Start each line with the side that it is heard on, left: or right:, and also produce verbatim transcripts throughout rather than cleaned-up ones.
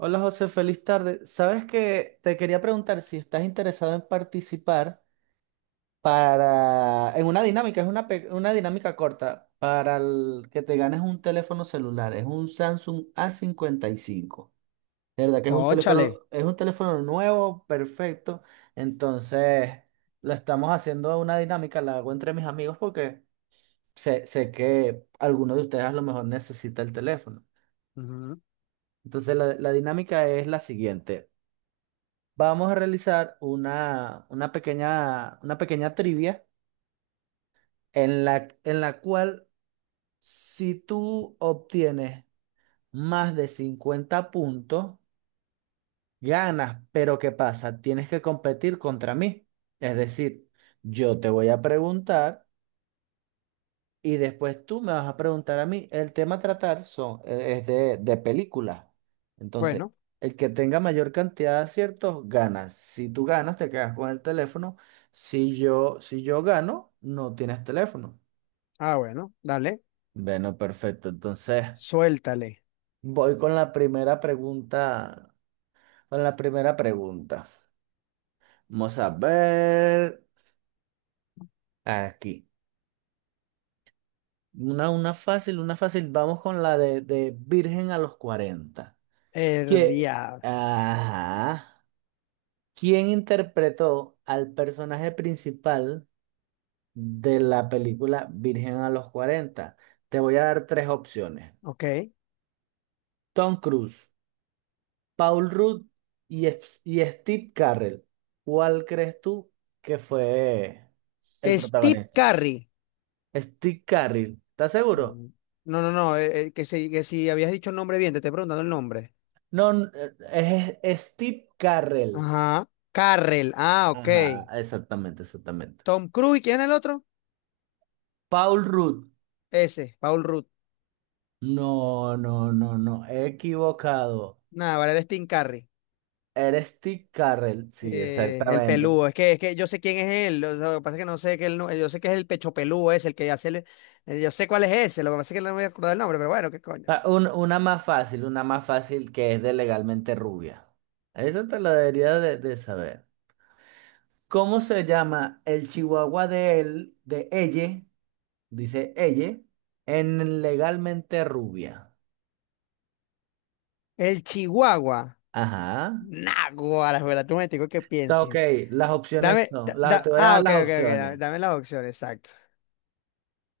right: Hola José, feliz tarde. Sabes que te quería preguntar si estás interesado en participar para en una dinámica, es una, pe- una dinámica corta para el- que te ganes un teléfono celular, es un Samsung A cincuenta y cinco. Cincuenta y cinco. De verdad que es un
left: Cónchale.
right: teléfono, es un teléfono nuevo, perfecto. Entonces, lo estamos haciendo una dinámica, la hago entre mis amigos porque sé, sé que alguno de ustedes a lo mejor necesita el teléfono.
left: Ujú.
right: Entonces, la la dinámica es la siguiente. Vamos a realizar una, una pequeña, una pequeña trivia en la, en la cual si tú obtienes más de cincuenta puntos, ganas. Pero ¿qué pasa? Tienes que competir contra mí. Es decir, yo te voy a preguntar. Y después tú me vas a preguntar a mí. El tema a tratar son, eh, es de, de películas. Entonces,
left: Bueno,
right: el que tenga mayor cantidad de aciertos, gana. Si tú ganas, te quedas con el teléfono. Si yo, si yo gano, no tienes teléfono.
left: ah, bueno, dale.
right: Bueno, perfecto. Entonces,
left: Suéltale.
right: voy con la primera pregunta. Con la primera pregunta. Vamos a ver aquí. Una, una fácil, una fácil. Vamos con la de, de Virgen a los cuarenta,
left: El
right: que,
left: diablo.
right: ajá, ¿quién interpretó al personaje principal de la película Virgen a los cuarenta? Te voy a dar tres opciones.
left: Ok.
right: Tom Cruise, Paul Rudd y, Es- y Steve Carell. ¿Cuál crees tú que fue el
left: Steve
right: protagonista?
left: Curry.
right: Steve Carell, ¿estás seguro?
left: Mm. No, no, no. eh, eh, que, si, que si habías dicho el nombre bien, te estoy preguntando el nombre.
right: No, n- eh, es, es Steve Carell.
left: Ajá. Carrell. Ah, ok.
right: Ajá, exactamente, exactamente.
left: Tom Cruise. ¿y ¿Quién es el otro?
right: Paul Rudd.
left: Ese, Paul Rudd.
right: No, no, no, no, he equivocado.
left: Nada, vale, el Steve Curry.
right: Eres Steve Carrell. Sí,
left: Eh, el
right: exactamente.
left: peludo. Es que, es que yo sé quién es él. Lo, lo que pasa es que no sé que él no- yo sé que es el pecho peludo ese, el que hace. el- eh, Yo sé cuál es ese. Lo que pasa es que no me voy a acordar el nombre, pero bueno, qué coño.
right: Ah, un- una más fácil, una más fácil que es de Legalmente Rubia. Eso te lo debería de, de saber. ¿Cómo se llama el chihuahua de él, de ella, dice ella, en Legalmente Rubia?
left: El Chihuahua.
right: Ajá.
left: Naguará, espera, tú me digo que
right: Está ok,
left: piensen.
right: las opciones
left: Dame,
right: son,
left: da-
right: las, te
left: da-
right: voy a
left: ah,
right: dar
left: ok,
right: las
left: ok, ok, da-
right: opciones.
left: dame, la opción, exacto.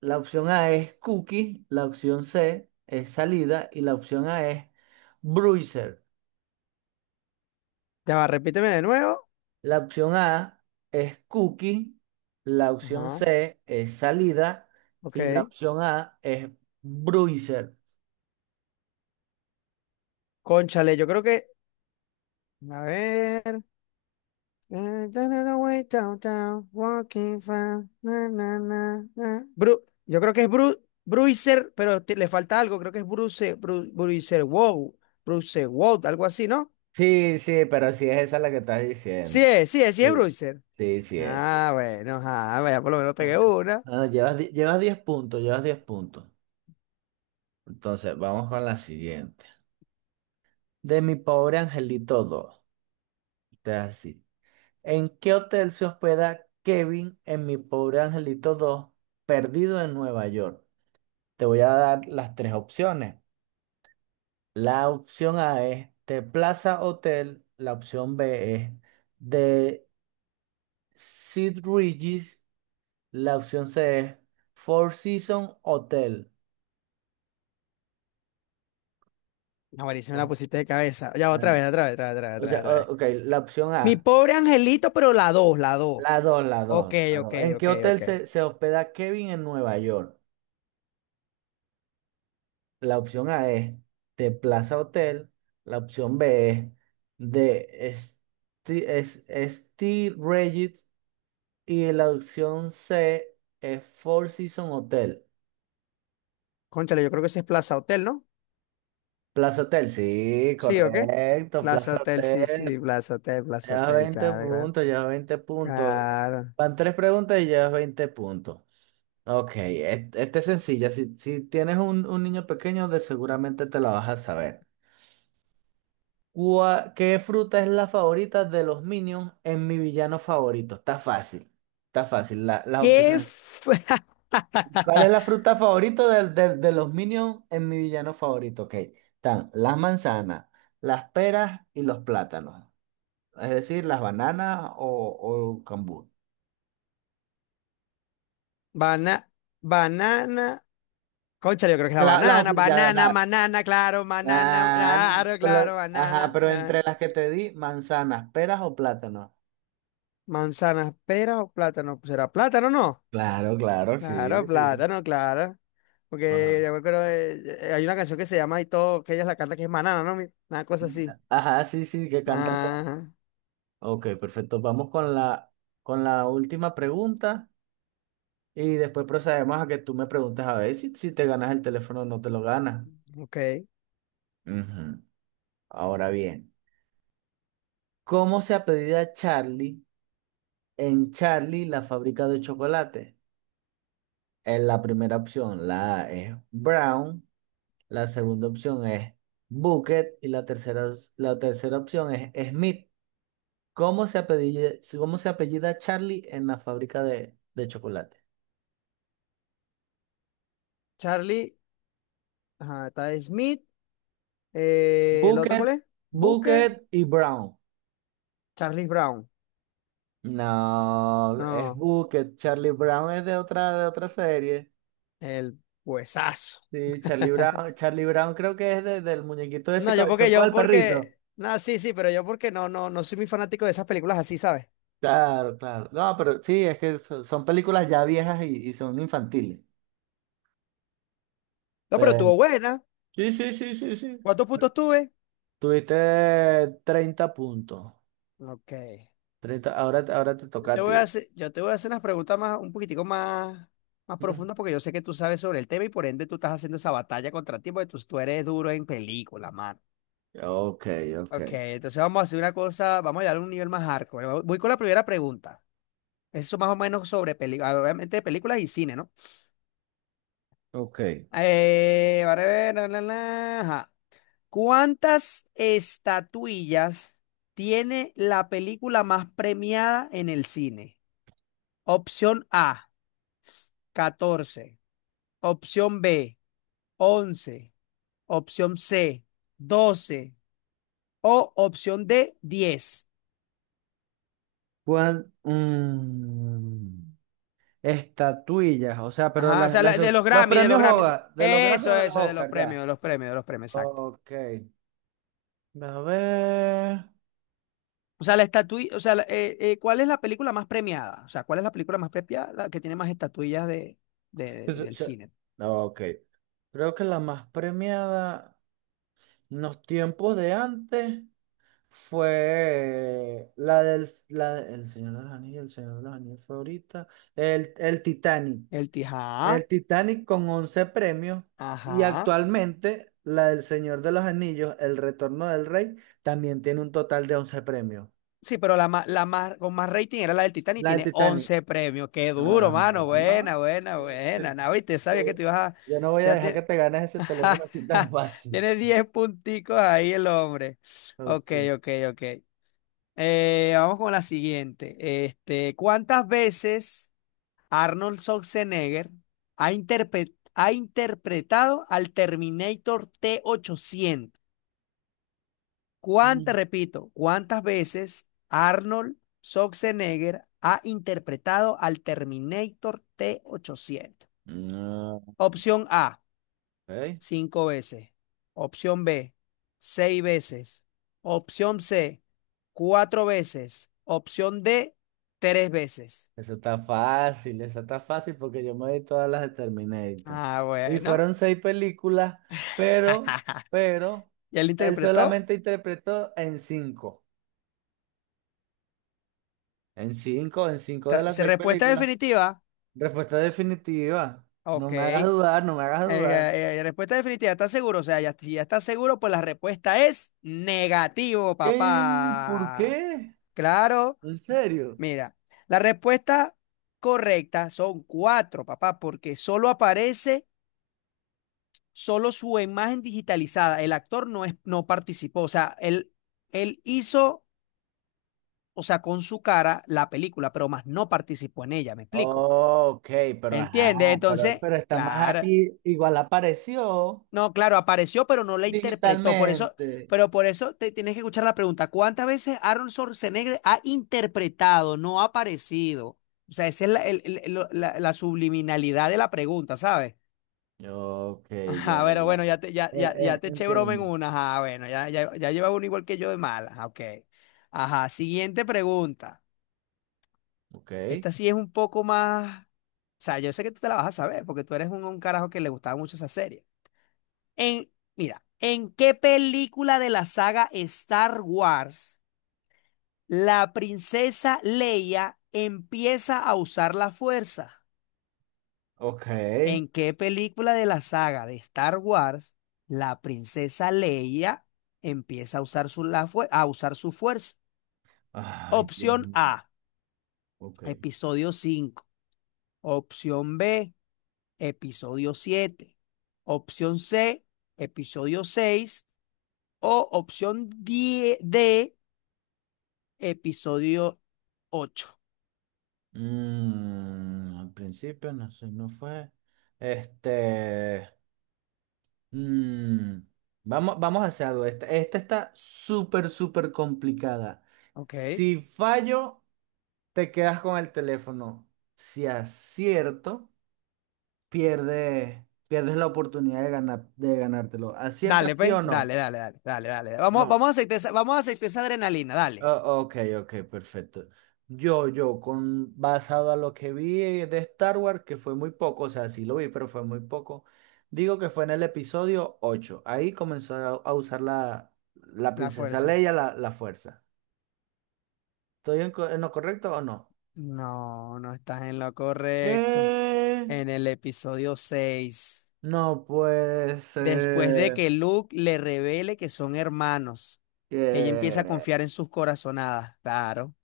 right: La opción A es cookie, la opción C es salida y la opción A es bruiser.
left: Ya va, repíteme de nuevo.
right: La opción A es cookie, la opción
left: Ajá,
right: C es salida y la
left: ok.
right: opción A es bruiser.
left: Cónchale, yo creo que, a ver. Eh, da, da, da, way downtown, walking fast, na, na, na, na. Bru- yo creo que es Bru, Bruiser, pero te- le falta algo, creo que es Bruce, Bru, Bruiser, wow, Bruce, wow, algo así, ¿no?
right: Sí, sí, pero sí es esa la que estás
left: Sí
right: diciendo.
left: es, sí es, sí es
right: Sí.
left: Bruiser.
right: Sí, sí es. Sí.
left: Ah, bueno, ah, vaya, por lo menos pegué
right: Bueno,
left: una.
right: ah, llevas, di- llevas diez puntos, llevas diez puntos. Entonces, vamos con la siguiente. De mi pobre angelito dos. Este es así. ¿En qué hotel se hospeda Kevin en Mi Pobre Angelito dos, perdido en Nueva York? Te voy a dar las tres opciones. La opción A es The Plaza Hotel, la opción B es The Sid Regis, la opción C es Four Seasons Hotel.
left: Ah, buenísimo, la
right: Bueno,
left: pusiste de cabeza. Ya, otra
right: ah,
left: vez, otra vez, otra vez, otra vez,
right: o
left: otra vez,
right: sea,
left: otra vez.
right: o- ok, la opción
left: Mi
right: A,
left: pobre angelito, pero la dos, la dos.
right: la dos, la
left: Ok,
right: dos, la
left: ok,
right: dos. ¿En qué
left: ok,
right: hotel
left: ok.
right: se, se hospeda Kevin en Nueva York? La opción A es de Plaza Hotel. La opción B es de Sti- es- Esti Regis. Y la opción C es Four Seasons Hotel.
left: Cónchale, yo creo que ese es Plaza Hotel, ¿no?
right: Plaza Hotel, sí,
left: Sí, ¿o qué?
right: correcto.
left: Plaza
right: Plaza
left: Hotel, sí,
right: Hotel.
left: sí, Plaza Hotel, Plaza
right: Llevas
left: Hotel,
right: veinte
left: claro, claro.
right: puntos, llevas veinte puntos.
left: Claro.
right: Van tres preguntas y llevas veinte puntos. Ok, e, este, es sencilla. Si, si tienes un, un niño pequeño, de seguramente te la vas a saber. ¿Cuá- ¿Qué fruta es la favorita de los Minions en mi villano favorito? Está fácil. Está fácil. la- las
left: ¿Qué
right: opciones.
left: fue?
right: ¿Cuál es la fruta favorita del- del- de, los Minions en mi villano favorito? Ok. Están las manzanas, las peras y los plátanos. Es decir, las bananas o, o cambur.
left: Bana- banana. Cónchale, yo creo que es la
right: La, la op-
left: banana.
right: ya,
left: Banana,
right: la-
left: banana, claro, banana,
right: la-
left: claro,
right: pero-
left: claro,
right: ajá,
left: banana.
right: pero
left: eh.
right: entre las que te di, manzanas, peras o plátanos.
left: Manzana, pera o plátano. ¿Será plátano, o no?
right: Claro, claro, sí,
left: Claro,
right: sí.
left: plátano, claro. Porque
right: Ajá,
left: yo me acuerdo de- eh, hay una canción que se llama y todo, que ella la canta que es Manana, ¿no? Mi- Una cosa así.
right: ajá, sí, sí, que cantan con...
left: Ah,
right: Ok, perfecto. Vamos con la, con la última pregunta y después procedemos a que tú me preguntes a ver si, si te ganas el teléfono o no te lo ganas.
left: ok.
right: Ujú. Ahora bien, ¿cómo se apellida Charlie en Charlie la fábrica de chocolate? En la primera opción, la A es Brown, la segunda opción es Bucket y la tercera, os- la tercera opción es Smith. ¿Cómo se apellida, cómo se apellida Charlie en la fábrica de, de chocolate?
left: Charlie, ajá, está Smith. eh, ¿el otro cuál
right: Bucket,
left: es? Booker,
right: Bucket y Brown.
left: Charlie Brown.
right: No, es
left: No,
right: Bucket. Charlie Brown es de otra, de otra serie.
left: el huesazo.
right: Sí, Charlie Brown, Charlie Brown creo que es de- del muñequito de ese
left: No, yo
right: cabezón
left: porque,
right: con
left: yo
right: el perrito.
left: porque, no, sí, sí, pero yo porque no, no, no soy muy fanático de esas películas así, ¿sabes?
right: Claro, claro. No, pero sí, es que so- son películas ya viejas y, y son infantiles.
left: No, pero
right: Pero-
left: tuvo buena.
right: sí, sí, sí, sí, sí.
left: ¿Cuántos puntos tuve?
right: Tuviste treinta puntos.
left: Ok.
right: Treinta. Ahora, ahora te toca
left: Le
right: a
left: voy
right: ti.
left: a hacer, yo te voy a hacer unas preguntas más, un poquitico más, más
right: Ujú.
left: profundas porque yo sé que tú sabes sobre el tema y por ende tú estás haciendo esa batalla contra ti porque tú, tú eres duro en película, mano.
right: Ok, ok,
left: Ok, entonces vamos a hacer una cosa, vamos a llegar a un nivel más hardcore. Voy voy con la primera pregunta. Eso más o menos sobre películas, obviamente de películas y cine, ¿no?
right: ok.
left: Eh, vale, ver, la, la, la, ajá. ¿Cuántas estatuillas tiene la película más premiada en el cine? Opción A, catorce. Opción B, once. Opción C, doce. O opción D, diez.
right: ¿Cuál? Mm, estatuillas, o sea, pero
left: Ajá, o
right: las,
left: sea,
right: las
left: la- de
right: dos-
left: los
right: los
left: Grammy, de los
right: premios
left: Grammys.
right: Hogar, de los Grammys
left: Eso,
right: o de los
left: eso, de los
right: Oscars,
left: premios, de
right: ya.
left: los premios, de los premios, exacto.
right: Ok. A ver.
left: O sea, la estatuilla, o sea, la- eh, eh, ¿cuál es la película más premiada? O sea, ¿cuál es la película más premiada? La que tiene más estatuillas de,
right: Es-
left: de- del
right: es-
left: cine.
right: Ok. Creo que la más premiada en los tiempos de antes fue la del la, de- El Señor de los Anillos, el Señor de los Anillos fue ahorita. El, el Titanic.
left: El Tijá,
right: El Titanic con once premios. Y
left: ajá.
right: actualmente la del Señor de los Anillos, El Retorno del Rey, también tiene un total de once premios.
left: Sí, pero la, ma- la más, con más rating era la del Titanic y
right: La del
left: tiene
right: Titanic.
left: once premios. Qué duro,
right: Ah,
left: mano.
right: no.
left: Buena, buena, buena. No, viste,
right: Ya,
left: sabía que tú ibas a...
right: ya no voy a
left: Ya
right: dejar que
left: te-
right: te ganes ese teléfono así tan fácil.
left: Tiene diez punticos ahí el hombre. Ok,
right: Ok.
left: ok, ok. Eh, vamos con la siguiente. Este, ¿cuántas veces Arnold Schwarzenegger ha, interpre- ha interpretado al Terminator T ochocientos? ¿Cuántas,
right: Mm.
left: repito, cuántas veces Arnold Schwarzenegger ha interpretado al Terminator T ochocientos?
right: No,
left: Opción A,
right: ok.
left: cinco veces. Opción B, seis veces. Opción C, cuatro veces. Opción D, tres veces.
right: Eso está fácil, eso está fácil porque yo me vi todas las de Terminator.
left: Ah,
right: Y
left: bueno,
right: fueron seis películas, pero, pero,
left: ya lo
right: él
left: interpretó.
right: solamente interpretó en cinco. En cinco, en cinco de
left: Ta-
right: las
left: ¿Se
right: seis
left: respuesta
right: películas.
left: definitiva?
right: Respuesta definitiva. No
left: Ok.
right: me hagas
left: Eh,
right: dudar, no me hagas dudar.
left: eh, eh, respuesta definitiva, ¿estás seguro? O sea, ya, si ya estás seguro, pues la respuesta es negativo,
right: ¿Qué? ¿Por
left: papá.
right: qué?
left: Claro,
right: ¿En serio?
left: mira, la respuesta correcta son cuatro, papá, porque solo aparece solo su imagen digitalizada, el actor no, es, no participó, o sea, él, él hizo, o sea, con su cara la película, pero más no participó en ella, ¿me explico?
right: Ok, pero ajá,
left: ¿Entiendes?
right: pero,
left: Entonces,
right: Pero está más
left: claro,
right: aquí, igual apareció
left: no, claro, apareció, pero no la interpretó, por eso,
right: digitalmente.
left: pero por eso te tienes que escuchar la pregunta, ¿cuántas veces Aaron Schwarzenegger ha interpretado, no ha aparecido? O sea, esa es la, el- el- lo- la la subliminalidad de la pregunta, ¿sabes?
right: Ok, ya,
left: Ajá, bueno,
right: ya.
left: bueno, ya te, ya,
right: Eh,
left: ya, ya
right: eh,
left: te eché broma en
right: entiendo.
left: una. Ajá, bueno, ya, ya, ya lleva uno igual que yo de mala. Ajá, ok. Ajá, siguiente pregunta.
right: Ok,
left: Esta sí es un poco más. O sea, yo sé que tú te la vas a saber porque tú eres un, un carajo que le gustaba mucho esa serie. En, mira, ¿en qué película de la saga Star Wars la princesa Leia empieza a usar la fuerza?
right: ok.
left: ¿En qué película de la saga de Star Wars la princesa Leia empieza a usar su, la fue- a usar su fuerza?
right: Ay, Dios
left: Opción A,
right: mío. Ok.
left: episodio cinco. Opción B, episodio siete. Opción C, episodio seis. O opción die D, episodio ocho.
right: Mm, al principio no sé, no fue. Este. mm, vamos, vamos a hacer algo. Esta, esta está súper, súper complicada.
left: Ok.
right: Si fallo. Te quedas con el teléfono. Si acierto, pierde, pierdes la oportunidad de ganar, de ganártelo.
left: Dale,
right: ¿Aciertas sí
left: pues.
right: o no?
left: Dale, dale, dale, dale, dale. Vamos,
right: No.
left: vamos a aceitar esa, vamos a aceitar esa adrenalina. Dale.
right: Oh, ok, ok, perfecto. Yo, yo, con, basado a lo que vi de Star Wars, que fue muy poco, o sea, sí lo vi, pero fue muy poco, digo que fue en el episodio ocho. Ahí comenzó a, a usar la, la
left: La
right: princesa
left: fuerza.
right: Leia la, la fuerza. ¿Estoy en, co- en lo correcto o no?
left: No, no estás en lo correcto.
right: ¿Qué?
left: En el episodio seis,
right: No pues...
left: después de que Luke le revele que son hermanos, ella empieza a
right: Que,
left: confiar en sus corazonadas. Claro.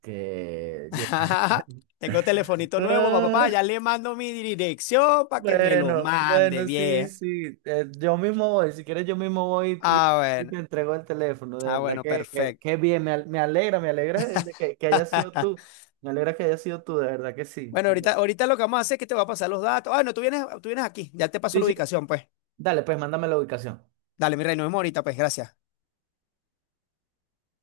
right: que yo.
left: Tengo telefonito nuevo, papá, papá,
right: Ah,
left: ya le mando mi dirección para que me lo
right: bueno,
left: mande
right: bueno, sí,
left: bien.
right: sí. eh, yo mismo voy, si quieres, yo mismo voy y,
left: Ah,
right: y te
left: bueno.
right: entrego el teléfono. De
left: Ah,
right: verdad
left: bueno,
right: que, que,
left: perfecto.
right: que bien, me, al- me alegra, me alegra de que, que haya sido tú. Me alegra que haya sido tú, de verdad que sí.
left: Bueno,
right: Por-
left: ahorita, ahorita lo que vamos a hacer es que te voy a pasar los datos. Ah, no, tú vienes, tú vienes aquí. Ya te paso
right: Sí,
left: la
right: sí.
left: ubicación, pues.
right: Dale, pues mándame la ubicación.
left: Dale, mi rey, nos vemos ahorita, pues, gracias.